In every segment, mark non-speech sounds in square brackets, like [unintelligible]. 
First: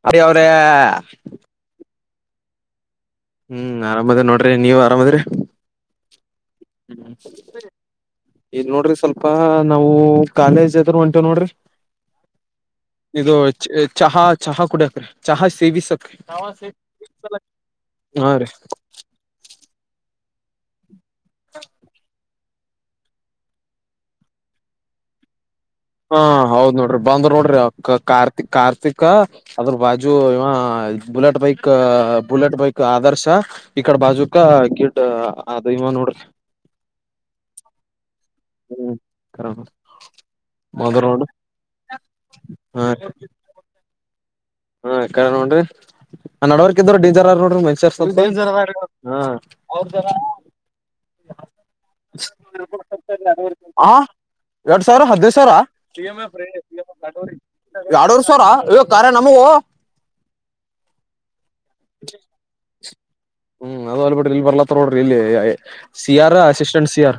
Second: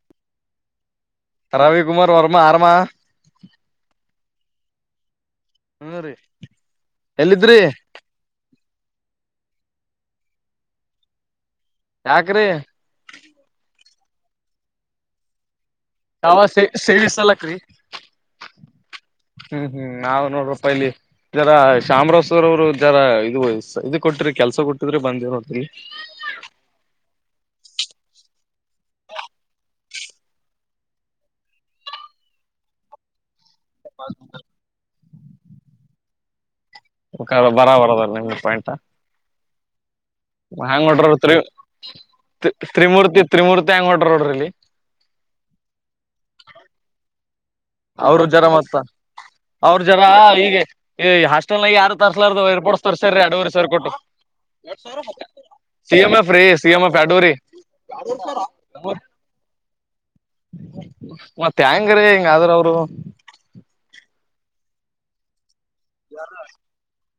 [unintelligible] ಅವ್ರೆ ರವಿಕುಮಾರ್ ವರ್ಮ ಆರಾಮ ಹ್ಮ್ ಆರಾಮದ ನೋಡ್ರಿ ನೀವ್ ಆರಾಮದ್ರಿ ಹ್ಮ್ ಎಲ್ಲಿದ್ರಿ ಇದು ನೋಡ್ರಿ ಸ್ವಲ್ಪ ನಾವು ಕಾಲೇಜ್ ಅದ್ರರು ಉಂಟೇವ್ ನೋಡ್ರಿ ಯಾಕ್ರೆ ಇದು ಚಹಾ ಚಹಾ ಕೂಡ ಚಹಾ ಸೇವಿಸ ಯಾವ ಸೇ ಸೇವಿಸಲಕ್ರಿ ಹಾ ರೀ ಹ್ಮ್ ಹ್ಮ್ ನಾವ್ ನೋಡ್ರಪ್ಪ ಇಲ್ಲಿ ಇದರ ಚಾಮರಾಜ ಸವರ್ ಅವರು ಜರ ಇದು ಇದು ಕೊಟ್ಟ್ರ ಕೆಲಸ ಕೊಟ್ಟಿದ್ರೆ [unintelligible] ಹಾ ಹೌದ್ ನೋಡ್ರಿ ಬಂದ್ರ ನೋಡ್ರಿ ಕಾರ್ತಿಕ್ ಕಾರ್ತಿಕ್ ಅದ್ರ ಬಾಜು ಇವ bullet bike bullet bike Adarsh ಇಕಡ ಬಾಜುಕ ಕಿಡ್ ಅದು ಇವ ನೋಡ ಬರ ಬರದಲ್ಲ [unintelligible] ಹ್ಮ [unintelligible] ಹ್ಯಾಂಗ ಹೊಡ್ರ ತ್ರಿತ್ ಹಾ ತ್ರಿಮೂರ್ತಿ ತ್ರಿಮೂರ್ತಿ ಹೆಂಗ ಹೊಡ್ರ ನೋಡ್ರ ಇಲ್ಲಿ ಹಾ ಕಡೆ ನೋಡ್ರಿ ನಡವರ್ಕ್ ಇದ್ರರು ಡೇಂಜರ್ರು ಅವ್ರ ಜರ ಮತ್ತ ಅವ್ರ ಜರ ಈಗ ಈ ಹಾಸ್ಟೆಲ್ ನಾಗ ಯಾರು ತರ್ಸ್ಲಾರ್ದವ [unintelligible] ಎರಡುವರೆ ಸಾವಿರ ಕೊಟ್ಟು ಹಾ ಎರಡ್ ಸಾವಿರ ಹದಿನೈದು ಸಾವಿರ ಸಿಎ ಎಫ ರೇ ಸಿಎಮ ಎಫ್ ಎರಡುವರೆ ಎರಡೂವರೆ ಸಾವಿರ ಇವ ಕಾರ್ಯ ನಮಗೂ ಮತ್ತೆ ಎಂಗ್ ರಿ ಇಂಗೆದರ ಅವರು ಹ್ಮ್ ಅದ ಹೊಲ್ಪ್ರಿ ಇಲ್ಲಿ ಬರ್ಲತ್ತ ನೋಡ್ರಿ ಇಲ್ಲಿ C R assistant C R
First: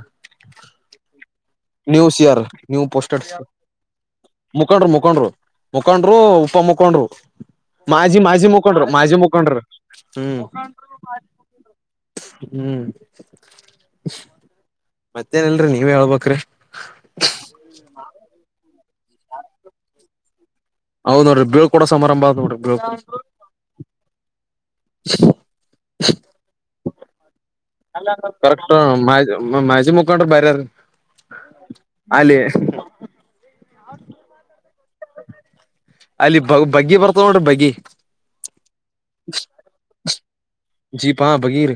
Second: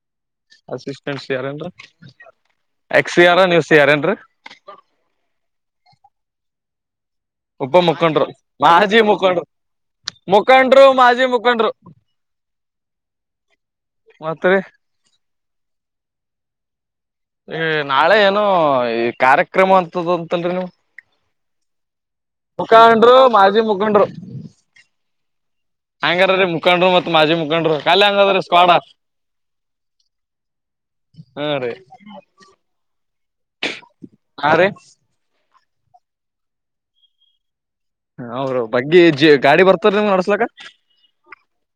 assistants ಯಾರೇನ್ರ ನೀವು ಸಿ ಆರ್ ನೀವು ಪೋಸ್ಟೆಡ್ ಎಕ್ಸಿಯಾರ ನ್ಯೂಸಿಯಾರೇನ್ರಿ ಮುಖಂಡ್ರು ಮುಖಂಡ್ರು ಮುಖಂಡ್ರು ಉಪ ಮುಖಂಡ್ರು ಉಪ ಮಾಜಿ ಮುಖಂಡ್ರು ಮಾಜಿ ಮುಖಂಡ್ರು ಮಾಜಿ ಮುಖಂಡ್ರು ಹ್ಮ್ ಆಜಿ ಮುಖಂಡರು ಹ್ಮ್ ಮತ್ತರಿ ಮತ್ತೇನಿಲ್ರಿ ನೀವ್ ಹೇಳ್ಬೇಕ್ರಿ ಈ ನಾಳೆ ಏನೊ ಈ ಕಾರ್ಯಕ್ರಮ ಅಂತದ ಅಂತದ್ ಅಂತಲ್ರಿ ನೀವು ಹೌದ್ ನೋಡ್ರಿ ಬೀಳ್ಕೊಡ ಸಮಾರಂಭ ನೋಡ್ರಿ ಮುಖಂಡ್ರು ಬೀಳ್ಕೊಡೊ ಮಾಜಿ [unintelligible] ಹಂಗಾರರೀ ಮುಖಂಡ್ರು ಮತ್ ಮಾಜಿ ಮುಖ್ ಕರೆಕ್ತು ಮಾ ಮಾಜಿ ಮುಖಂಡ್ರು ಬೇರೆ ಅವ್ರ್ ಹಾ ರೀ ಹಾ ರಿ ಅಲ್ಲಿ ಬಗ್ ಬಗ್ಗಿ ಬರ್ತಾವ ನೋಡ್ರಿ ಬಗ್ಗಿ ಅವರು ಬಗ್ಗಿ ಜ ಗಾಡಿ ಬರ್ತಾರ ನೀ ನಡ್ಸ್ಲಕ ಜೀಪ್ ಹಾ ಬಗ್ಗಿ ರೀ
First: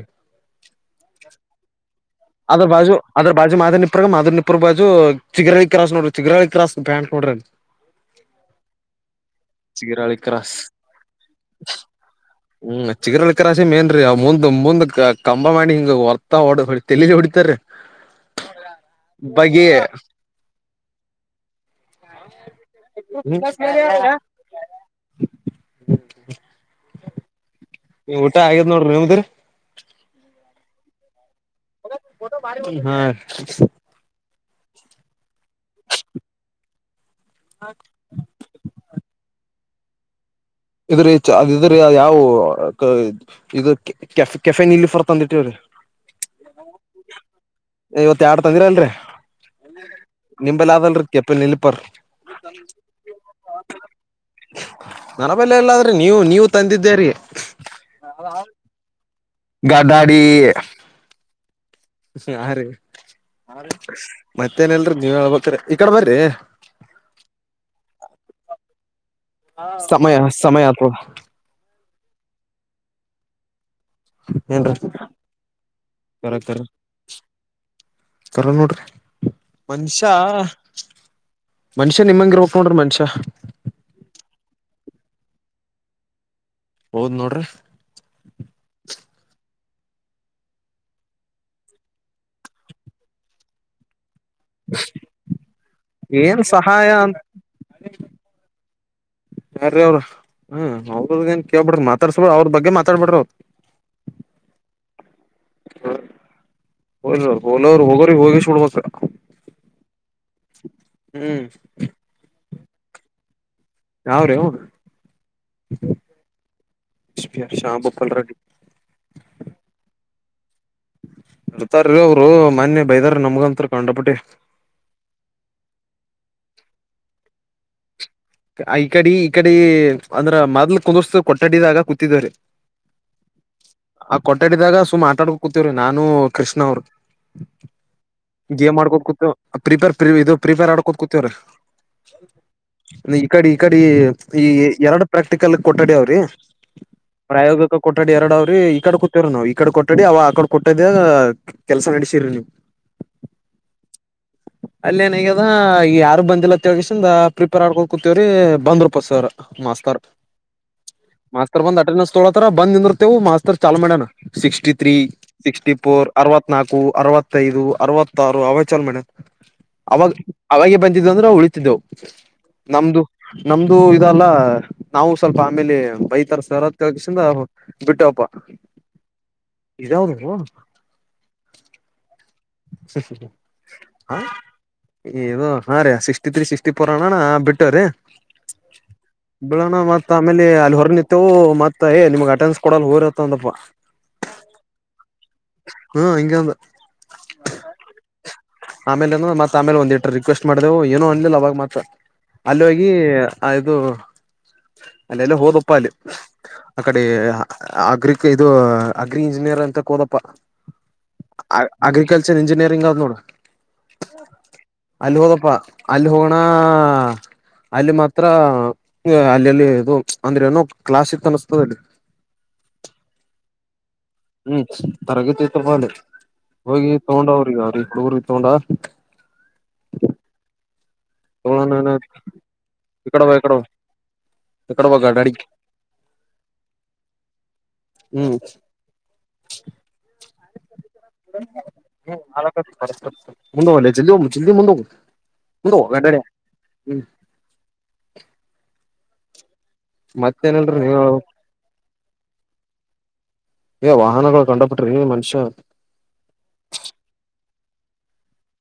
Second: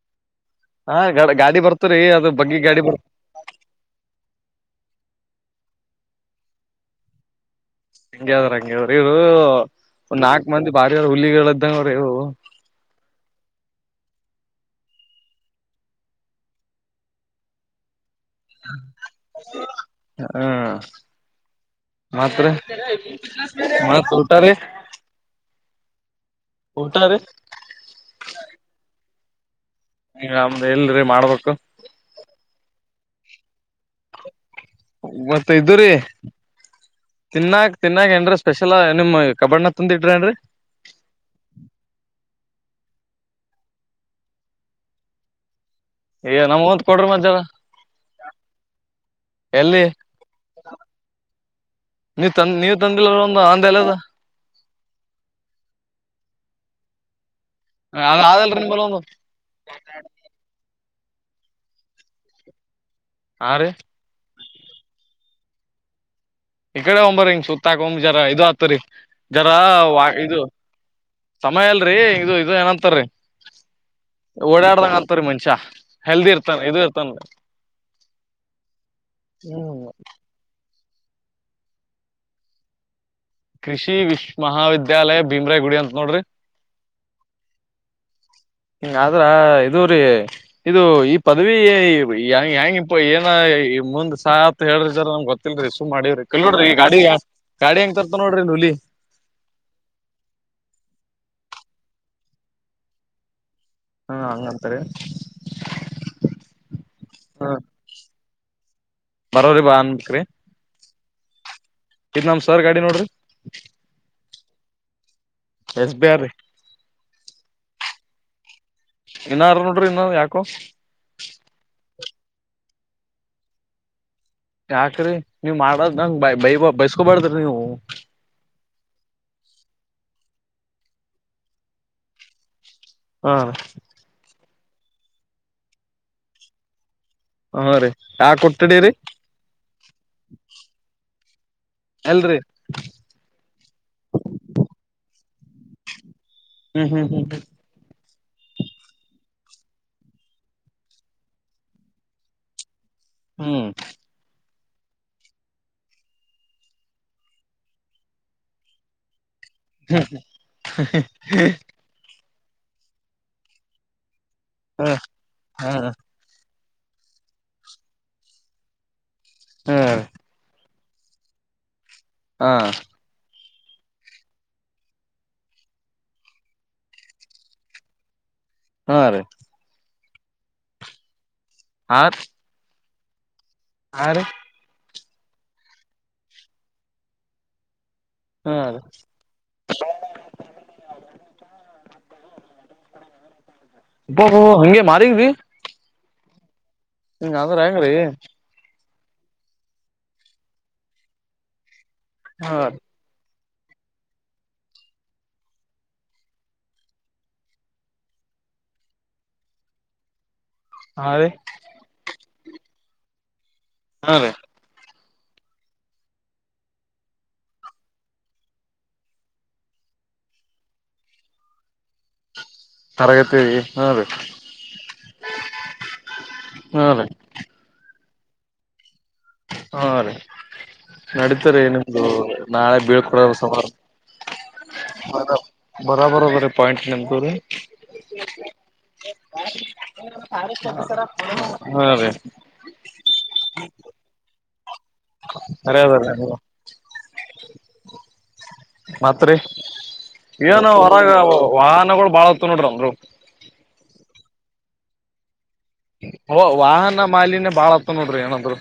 ಹಾ ಗಾಡ್ ಗಾಡಿ ಬರ್ತರಿ ಅ ಅದರ ಬಾಜು ಅದ್ರ ಬಾಜು ಮಾದ ನಿಪರಗ ಮಾದರ್ ನಿಪರ ಬಾಜು ಚಿಗರಳ್ಳಿ ಕ್ರಾ [unintelligible] ಪ್ಯಾಂಟ್ ನೋಡ್ರಿ ಹೆಂಗಗೆದ್ರ ಹಂಗದ್ರ ಇವ್ರು ಚಿಗರಾಳಿ ಒಂದ್ ನಾಕ್ ಕ್ರಾಸ್ ಮಂದಿ ಬಾರವಾರ ಹುಲ್ಲಿಗಳ ಇದ್ದ ನೋಡ್ರಿ ಇವರು ಹ್ಮ್ ಚಿಗರಲ್ಲಿ ಕ್ರಾಸಿ ಮೇನ್ರಿ ಅವ್ ಮುಂದ ದ ಮುಂದಕ ಕಂಬ ಮಾಡಿ ಹಿಂಗ ಹೊರ್ತಾ ಹೊಡ ಹೊ ತಲಿಗೆ ಹೊಡಿತಾರಿ. ಹಾ ಮತ್ ರಿ ಮತ್ ಊಟ ರೀ [unintelligible] ಟಾರೆ ಊಟ ಆಗ್ಯದ್ ನೋಡ್ರಿ ನಿಮ್ದ್ರಿ ನಮ್ದ್ ಇಲ್ರಿ ಮಾಡ್ಬೇಕು. ಹಾ ಮತ್ತ ಇದ್ದರಿ ತಿನ್ನಾಗ ತಿನ್ನಾಗ ಏನ್ರೀ ಸ್ಪೆಷಲ್ ನಿಮ್ ಕಬಾಡ್ನ ತಂದ ಇಡ್ರಿ ನ್ರಿ ಇದ್ರಿ ಚಾ ಅದ ಇದ್ರೀ ಯಾವವು ಕ ಇ ಇದು ಕೆ ಕೆಫೆ ನೀಲಿಫರ್ ತಂದಿಟ್ಟಿವ್ರಿ. ಏ ನಮಗೊಂದ್ ಕೊಡ್ರಿ ಮತ್ ಜರಾ ಇವತ್ ಯಾಡ್ ತೆಗ್ದೆನ್ ರಿ ಎಲ್ಲಿ ನಿಂಬಲ್ ಅದೇನ್ರಿ ಕೆಪೆ ನಿಲಿಪರ್ ನೀವ್ ತಂದ್ ನೀವ್ ತಂದಿಲ್ಲ ಒಂದು ಅಂದೆಲದ ನನ ಬಲ್ಲ ಎಲ್ಲಾದ್ರೆ ನೀವು ನೀವು ತಂದಿದ್ದೇ ರೀ ಹ ಅದ ಅಲ್ರಿ ನಿಂಬಲ್ಲಿ ಒಂದು. ಗಡಡಿ ಹ ಹ ರೀ ಹಾ ರೀ ಮತ್ತೇನ್ಲ್ರಿ ನೀವ ಹೇಳ್ಬರಿ ಈ ಕಡೆ ಬರ್ರಿ ಈ ಕಡೆ ಹೋಗಂಬರಿ ಹಿಂಗ್ ಸುತ್ತಾಕ ಹೋಗಮ್ ಜರಾ ಇದು ಆತದ ರಿ. ಜರ ವ ಸಮಯ ಇದು ಸಮಯ ಆತ ಸಮಯ ಅಲ್ರಿ ಇದು ಇ ಏನಂತಾರೀ ಏನ್ರೀ ಓಡಾಡ್ದಂಗ ಅರ್ತ್ರರಿ ಮನ್ಷಾ ಹೆಲ್ದಿ ಇರ್ತಾನ ಇದು ಇರ್ತಾನ ತರ ನೋಡ್ರಿ ಹ್ಮ್ ಮನುಷ್ಯ ಮನುಷ್ಯ ನಿಮ್ಮಂಗ ಇರ್ಬೆಕ್ ನೋಡ್ರಿ ಮನುಷ್ಯ ಕೃಷಿ ವಿಶ್ವ ಮಹಾವಿದ್ಯಾಲಯ ಭೀಮ್ರೇ ಗುಡಿ ಅಂತ ನೋಡ್ರಿ ಹೌದ್ ನೋಡ್ರಿ ಇದೂ ರೀ ಇದು ಈ ಪದವಿ ಹೆ ಹೆ ಹೆಂಗ ಇಂಪ ಏನ ಮುಂದ ಸಾತ್ ಹೇಳ್ರಿರ ನಮ್ ಗೊತ್ತಿಲ್ರಿ ಸು ಮಾಡಿರಿ ಏನ್ ಕಲ್ ನೋಡ್ರಿ ಸಹಾಯ ಗಾಡಿ ಅಂತ ಗಾಡಿ ಹೆಂಗ ತರ್ತ ನೋಡ್ರಿ ನುಲಿ ಯಾರ್ರೀ ಅವ್ರ ಹ ಅವ್ರದ ಏನ್ ಕೇಳ್ಬ್ಯಾಡ್ರ ಮಾತಾಡ್ಸ ಬಿ ಅವ್ರ ಬಗ್ಗೆ ಮಾತಾಡಬ್ಯಾಡ್ರ ಅವ್ರ ಹಾ ಹಂಗಂತಾರೆ ಹ ಲೋರ್ ಹೋಗೋರಿಗೆ ಹೋಗಿ ಸುಡ್ಬೇಕ ಬರೋರಿ ಬಾ ಹ್ಮ್ ಇ ನಮ ಸರ್ ಗಾಡಿ ನೋಡ್ರಿ ಅವ್ರೇ ಹ ಎಸ್ ಬಿರ್ರಿ ಎ ಶಾಮ ಭೂಪಲ್ ರೆಡ್ಡಿ ಇನ್ನಾರ ನೋಡ್ರಿ ಇನ್ನ ಯಾಕು ಇರ್ತಾರ ಅವರು ಮನ್ಯ ಬೈದಾರ ನಮ್ಗಂತರ ಕಂಡಪುಟ್ಟಿ ಯಾಕ್ರಿ ನೀವ್ ಮಾಡದ್ ನಂಗ ಬ ಬೈ ಬೈಸ್ಕೊಬಾರ್ದ್ರಿ ನೀವು ಈ ಕಡೆ ಈ ಕಡೆ ಅಂದ್ರ ಮೊದ್ಲು ಕುಂದರ್ಸತ ಕೊಟ್ಟಡಿದಾಗ ಕೂತಿದಿದ್ದಾರೆ ಹಾ ಆಟ ಆಡಿದಾಗ ಸುಮ್ಮ್ ಆಟ ಆಡ್ಕ ಕೂತಿವ್ರಿ ನಾನು ಕೃಷ್ಣ ಅವ್ರರು ಹಾ ರೀ ಯಾಕ್ ಗೇಮ್ ಕೊಟ್ಟಡೀರಿ ಆಡ್ಕೋ ಕುೂತವ ಪ್ರಿಪೇರ್ ಪ್ರ ಇದು ಪ್ರಿಪೇರ್ ಆಡ್ಕೋ ಕುೂತೇವ್ರ ಎಲ್ರಿ ಈ ಕಡೆ ಈ ಕಡೆ ಈ ಎರಡು ಪ್ರಾಕ್ಟಿಕಲ್ ಕೊಟ್ಟಡಿ ಅವ್ರಿ ಹ್ಮ್ ಹ್ಮ್ ಹ್ಮ್ ಹ್ಮ ಕೊಟ್ಟಾಡಿ ಎರಡ ಅವ್ರಿ ಈ ಕಡೆ ಕುೂತೇವ್ರ ನಾವವು ಈ ಕಡೆ ಕೊಟ್ಟಾಡಿ ಅವ ಆ ಕಡೆ ಕೊಟ್ಟದ ಕೆಲಸ ನಡೆಸಿರರಿ ನೀವ್ [inaudible] ಹ್ಮ್ ಅಲ್ಲ ಏನ್ ಹಗ್ಯದ ಯಾರು ಬಂದಿಲ್ಲ ತಿಳ್ಗಸಿಂದ ಪ್ರಿಪೇರ್ ಆಡ್ಕೊಂಡ ಕುೂತವ್ರಿ ಬಂದ್ ಪಸ್ ಮಾಸ್ತರ್ ಮಾಸ್ತರ್ ಬಂದ ಅಟ ತೊಳ ತರ ಬಂದ ನಿವು ಮಾಸ್ತರ್ ಚಾಲ್ ಮಾಡಣ ಸಿಕ್ಸ್ಟಿ ಹ್ಮ್ ಹಾ ತ್ರೀ ಸಿಕ್ಸ್ಟಿ ಹಾ ಫೋರ್ ಅರವ ತ್ ನಕು ಅರವತ್ತದು ಅರವತ್ತಾರು ಅವಾಗ ಚಲ ಮ ಅವಾಗ ಅಂದ್ರೆವು ಉಳಿತಿದ್ದೆವು ಹಾ ನಮ್ದು ನಮ್ದು ಇದಲ್ಲ ನಾವು ಸ್ವಲ್ಪ ಆಮೇಲೆ ಬೈತರ ಸರ ಕೆಳ್ಸಿಂದ ಬಿಟ್ಟವಪ್ಪ ಹಾ ರೀ ಇದದು ಹ ಸ ಸ ಸ ಆ ಏ ಹಾ ರೀ ಸಿಕ್ಸ್ಟಿ ತ್ರೀ ಸಿಕ್ಸ್ಟಿ ಫೋರ್ ಅಣೋಣ ಬಿಟ್ಟ್ರೀ ಹಾ ರೀ ಬಳೋಣ ಮತ್ತ ಆಮೇಲೆ ಅಲ್ಲಿ ಹೊರ ನಿತ್ತವು ಮತ್ ಏ ನಿಮಗ್ಗೆ ಅಂಡನ್ಸ್ ಕೊಡೋ ಹೋರ್ತ್ತ ಅಂತಪ್ಪ ಹಂಗೆ ಮಾರಿದ್ವಿ ಹ್ಮ ಹಿಂಗಂದ ಹಂಗ ಅ್ರ ಹೆಂಗ್ರೀ ಆಮೇಲೆ ಏನು ಮತ್ತತ್ ಆಮೇಲೆ ಒಂದಿಟ್ಟ ರಿಕ್ವೆಸ್ಟ್ ಮಾಡಿದೆವು ಏನೋ ಅನ್ಲಿಲ್ಲ ಅವಾಗ ಮತ್ತ ಹಾ ಅಲ್ಲಿ ಹೋಗಿ ಆ ಇದು ಅಲ್ಲೆಲ್ಲ ಹೋದಪ್ಪ ಅಲ್ಲಿ ಅಕಡೆ ಅಗ್ರಿಕ ಇದು ಅಗ್ರಿ ಇಂಜಿನಿಯರ್ ಅಂತ ಕ ಹೋದಪ್ಪ ಹಾ ರೀ ಅಗ್ರಿಕಲ್ಚರ್ ಎಂಜಿನಿಯರಿಂಗ್ ಅನ್ನಡ ಹಾ ರೀ ಅಲ್ಲಿ ಹೋದಪ್ಪಾ ಅಲ್ಲಿ ಹೋಗೋಣ ಅಲ್ಲಿ ಮಾತ್ರ ಅಲ್ಲಿಲ್ಲಿ ಇದು ಅಂದ್ರೆ ಏನೋ ಕ್ಲಾಸಕ್ ಅನಸ್ತದೆಲ್ಲಿ [unintelligible] ತರಗತಿ ಹಾ ರೀ ಹ್ಮ್ ತರಗತಿ ತ ಬಳಿ ಹಾ ಹೋಗಿ ರೀ ತಗೊಂಡವ್ರಿಗೆ ಅವ್ರಿರ ಎೊಂಡಾ ಹಾ ರೀ ನಡೀತಾರೆ ತಗೋಣ ನಿಮ್ದು ನಾಳೆ ಬೀಳ್ಕೊಡ ಇಕಡ ಬಾ ಇಕಡ ಸಾರ ಬಾ ಇಕಡ ಬಾ ಗಾಡಿ ಬರಬರ ವರ ಪಂಟ್ ನಿಮಕುದು ಹ್ಮ್ ಹ ಮುಂದ ಜೋಗ ಜಲ್ಮುಂದ ಹೋಗ ಹ ಸರಿ ಅದ ರೀ ವಟರ ಹ್ಮ ಮತ್ರಿ ಏನು ಮತ್ತೇನಲ್ರಿ ನೀವ್ ಹೊರಗ ಹೇಳ್ಬೇಕು ವಾಹನಗಳು ಬಾಳತ್ ನೋಡ್ರಿನ್ರು ಏ ವಾಹನಗಳು ಕಂಡ ಬಿಟ್ರಿ ಮನುಷ್ಯ ಓ ವಾಹನ ಮಾಲಿನ್ಯ ಬಾಳತ ನೋಡ್ರಿ ಏನಾದ್ರು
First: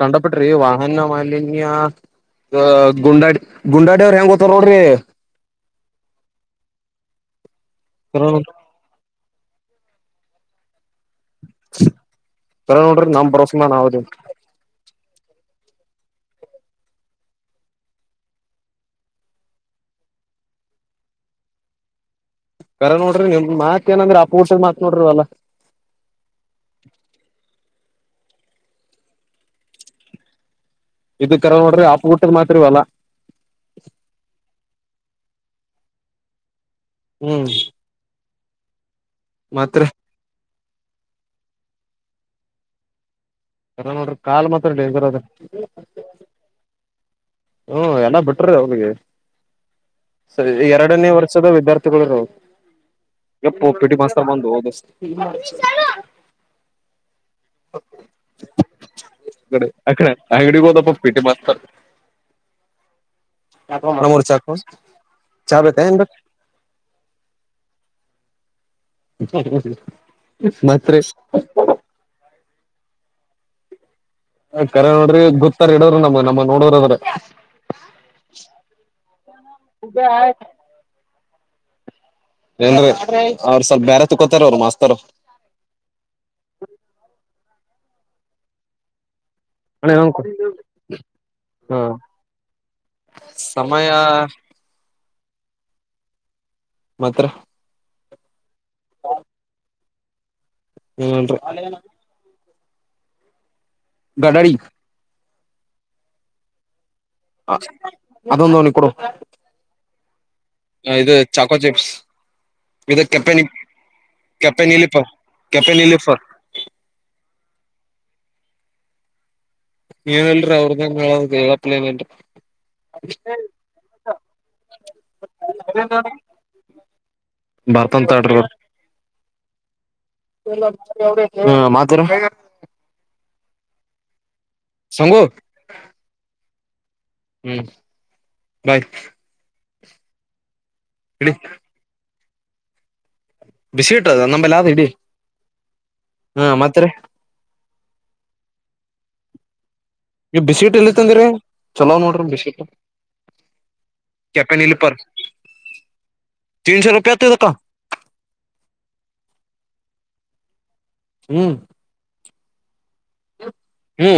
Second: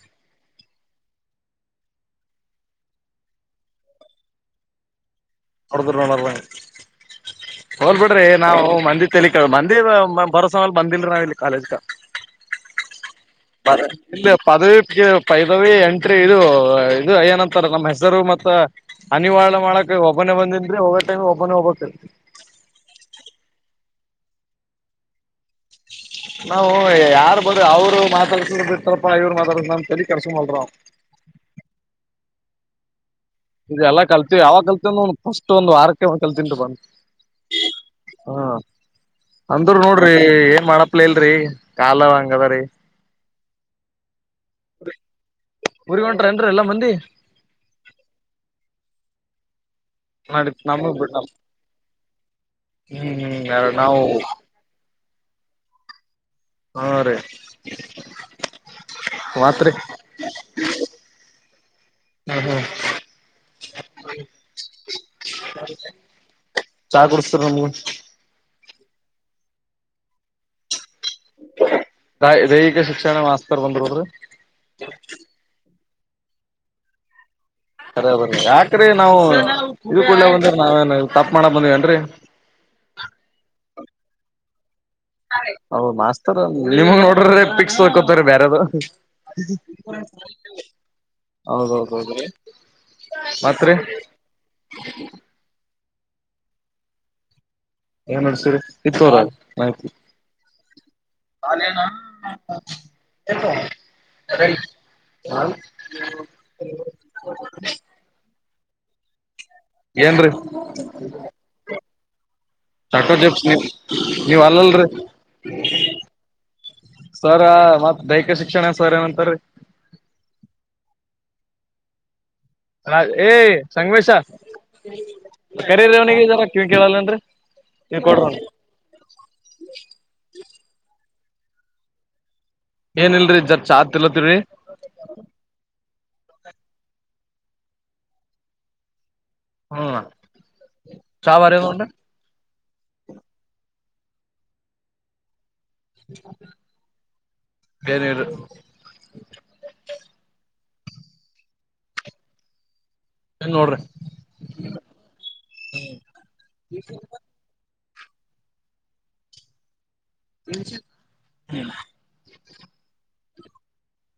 ತಂಡಪಟ್ರಿ ವಾಹನ ಮಾಲಿನ್ಯ ಗುಂಡಾಡಿ ಗುಂಡಾಡಿಯ ಅವ್ರ ಹೆಂಗ ಗತ್ತಾರ ನೋಡ್ರಿ ಹೊಡದ ನೋಡ ತಗಲ್ ಬಿಡ್ರಿ ನಾವು ಮಂದಿ ಲಿ ಕೇಳ ಮಂದಿ ಬರೋಸಲ್ ಬಂದಿಲ್ರಿ ನಾವ್ ಇಲ್ಲಿ ಕಾಲೇಜ್ಗ ಕರ ನೋಡ್ರಿ ನಮ್ ಬರೋಸ್ ಮ್ಯಾಲ್ ಪ ನಾವ್ ಅದಿವ್ ಇಲ್ಲ ಪದವಿ ಪೈದವಿ ಎಂಟ್ರಿ ಇದು ಇದು ಏನಂತಾರೆ ನಮ್ಮ್ ಹೆಸರು ಮತ್ತ ಅನಿವಾರ್ಯ ಮಾಡಕ ಓಪನ್ ಬಂದ್ರೆ ವರ್ ಟೈಮ್ ಓಪನ್ ಹೋಗ್ಬೇಕ ಕರ ನೋಡ್ರಿ ನಿಮ್ ಮಾತ್ ಏನಂದ್ರ ಅಪ ಹರ್ಸದ ಮಾತ್ ನೋಡ್ರಿವಲ್ಲಾ ನಾವು ಯಾರು ಬಂದು ಅವ್ರು ಮಾತಾಡ್ಕೊಂಡ್ ಬಿತಪ್ಪಾ ಇವ್ ಮಾತಡ್ತನ ಅಂತ ಕರ್ಸಕೋಲ್ರ್ ಇದ ಕರ ನೋಡ್ರಿ ಹಪ್ ಬಿಟ್ಟದ ಮಾತ್ರಿವಲ್ಲ ಇದೆಲ್ಲ ಕಲ್ತವಿ ಯಾವಾಗ ಕಲ್ತವಂದ ಒ ಫಸ್ಟ್ ಒಂದು ವಾರಕ್ಕೆ ಒ ಕಲ್ತಿಂಟು ಬಂದಿ ಹ್ಮ್ ಹ್ಮ ಅಂದ್ರ ಮತ್ರಿ ನೋಡ್ರಿ ಏ ಮಾಡಪ್ಲ ಇಲ್ರರಿ ಕಾಲ ಹಂಗದ ರೀ ರ ನೋಡ್ರಿ ಕಾಲ್ ಮಾತ್ರ ಡೇಂಜರ್ ಅದ್ರ ಊರಿಗ್ ಹೊಂಟ್ರೇನ್ರಿ ಎಲ್ಲಾ ಮಂದಿ ಹ್ಮ ಎಲ್ಲ ಬಿಟ್ರೀ ಅವಳಿಗೆ ಸರಿ ನಡಿತ್ ನಮಗ್ ಎರಡನೇ ಬಿಡ್ ವರ್ಷದ ವಿದ್ಯಾರ್ಥಿಗಳುರ ಹ್ಮ್ ಹ್ಮ್ ಗಪ್ಪ ಪಿಟಿ ನಾವು ಬಸ್ತ ಬಂದು ಹದಷ್ಟ ಹಾ ರೀ ಅಡೆ ಮಾತ್ರಿ ಅಡೆ ಅಂಗಡಿಗ ಹೋದಪ್ಪ ಪೇಟಿ ಮಾಡ್ತಾರೆ ಹ್ಮ್ ಹ್ಮ್ ಮರ್ಚ ಆಕು ಚಾ ಕುಡ್ಸ್ತಾರೆ ನಮ್ಗೆ ಮತ್ತೆ ದ ದೈಹಿಕ ಶಿಕ್ಷಣ ಮಾಸ್ಕರ್ ಬಂದ್ರೋರಿ ಕರೆ ನೋಡ್ರಿ ಗೊತ್ತಾರ ಇಡೋದ್ರ ನಮ ನಮ್ಮ ನೋಡದ್ರದ್ರ ಅರ ಬರ್ರ ಯಾಕ್ರೀ ನಾವು ಇದ ಕಳ್ಳೆ ಬಂದ್ರ ನಾವೇ ತಪ್ಪ ಮಾಡಕ್ ಬಂದಿವವಿನ್ರೀ ಏನ್ ಅವ್ರು ಸ್ವಲ್ಪ ಬೇರೆ ತಕೋತಾರ ಅವರು ಮಸ್ತ್ ಹೌದ ಮಾಸ್ತರ್ ನಿಮ ನೋಡ್ರ ಪಿಕ್ಸ್ ತಕೋತಾರ ಬೇರದು ಅಣ್ಣ ಇನ್ನೊಂದ್ ಕೊಡ್ ಹಾ ಹೌದೌದ ಹೌದು ಸಮಯ ಮಾತ್ರ ಏನ್ ನಡ್ಸೀರಿ ಇತ್ತುರ ಮಾಹಿತಿ ಹ್ಮ ಎತ್ತ ಗಡಡಿ ಹ ಹ ಅದೊಂದು ಅವನ ಕೊಡು ಏನ್ರರಿ ಇದು ಚಾಕೋ ಚಿಪ್ಸ್ ಇದು ಚಾಕೋ ಜೆಪ್ಸ್ ಕೆಪೆನಿ ನೀವು ನೀವ್ ಅಲ್ಲಲ್ರಿ ಕೆಪೆನಿಲಿಪ ಕೆಪೆನಿಲಿಫರ್ ಸರ್ ಮತ್ ದೈಹಿಕ ಶಿಕ್ಷಣ ಸರ್ ಏನಂತಾರೆ ಏನಲ್ರರಿ ಅವ್ರದೇನ್ ಹೇಳೋದ ಹೇಳಪ್ಲ ಏನಲ್ರರಿ ಹ ಏ ಸಂಗಮೇಶ ಕರರ ಅವನಿಗೆ ಜರ ಕವ್ ಕೇಳಲ್ಲ ಅಂದ್ರೆ ಬರ್ತ ಅಂತಡ್ರ ಹ್ಮ ಮಾತಾರ ಏನ್ಲ್ರರಿ ಜರ್ ಚಾ ತಿಲತ್ತರಿ ಸಂಗು ಹ್ಮ್ ಬಾಯ್ ಹ್ಮ ಇಡಿ ಚ ಬರದುಟ ಬಿಸಿ ಇಟ್ಟದ ನಂಬಲ್ಲ ಆದ ಇಡೀ ಬೇನರು ಬಿಸ್ಿಟ್ ಎಲ್ಲಿತ್ತಂದ್ರರಿ ಚಲೋ್ ನೋಡ್ರಿ ಬ್ಿಟ್ ಏನ್ ನೋಡ್ರಿ ಕೆಪೆನ್ ಇಲ್ಪ ತೀನ್ ಸೋ ರೂಪೆತ್ತುದಕ್ಕ ಎ ಹ್ಮ್ ಹಊ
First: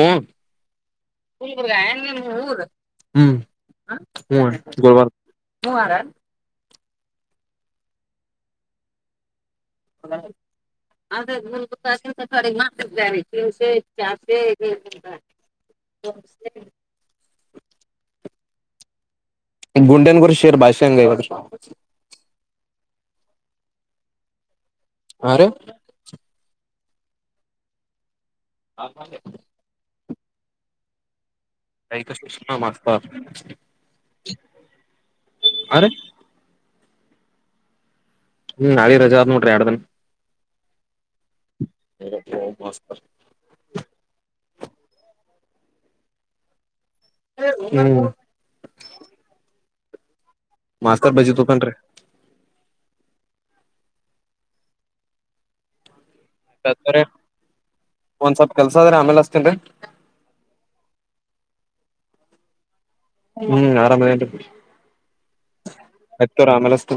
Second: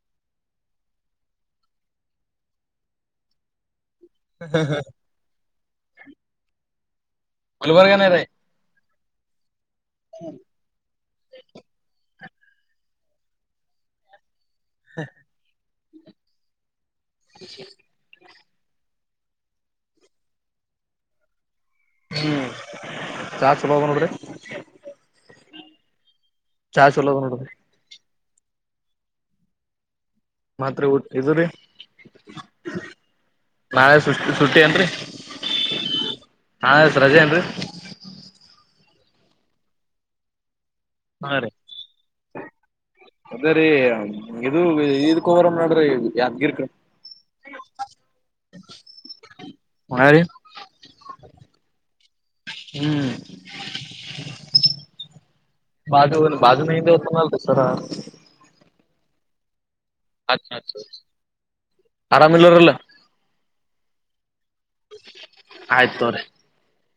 ಹ್ಮ್ ಹ ಗುಲ್ಬ ಗುಲ್ಬರ್ಗನರ ಅದೇ ಗುಂತ ಮಾ್ದ ಚಸ ಚ ಹ ನ ಚೆ ಗುಂಡನಗುರ ಶರ್ ಬಷಂಗ ಹ್ಮ್ ಚಾ ಚಲ ನೋಡ್ರ ಮ ಚಾ ಚುಲ್ಲದ ನೋಡದು ಹ ಮಾತ್ರ ಊ ಇರಿ ಕೈಕಸಷನ್ನ ಮಾಗ್ತ ನಾಳೆ ಸುಟ್ಟಿ ಸುಟ್ಟಿ ಏನ್ರಿ ಅರೆ ರಜೆಂತ ಟ್ರ ಆಡದನೆ ಹಾ ರ ಅದ ರೀ ಇದು ರ ಮಾಡಡ್ರಿ ಯಾದ್ಗಿರಿ ಕ ಹ್ಮ್ ಹ ರೀ ಮಾಸ್ತರ್ ಬಜಿ ತೂಕನ್ರಿ ಹ್ಮ್ ಬಾಜು ಬಾಜು ನ ದವ ತ ನ ಸರ ದ್ರೆ ಆಮೇಲೆ ಅಷ್ಟತ ಅ ಆರಾಮ ಇಲ್ಲರಲ್ಲ ಹ್ಮ್ ಆರಾಮದ ಆಯ್ತು ಆಯ್ತು ತೋರಿ ಆಮ ಎಲ್ಲತ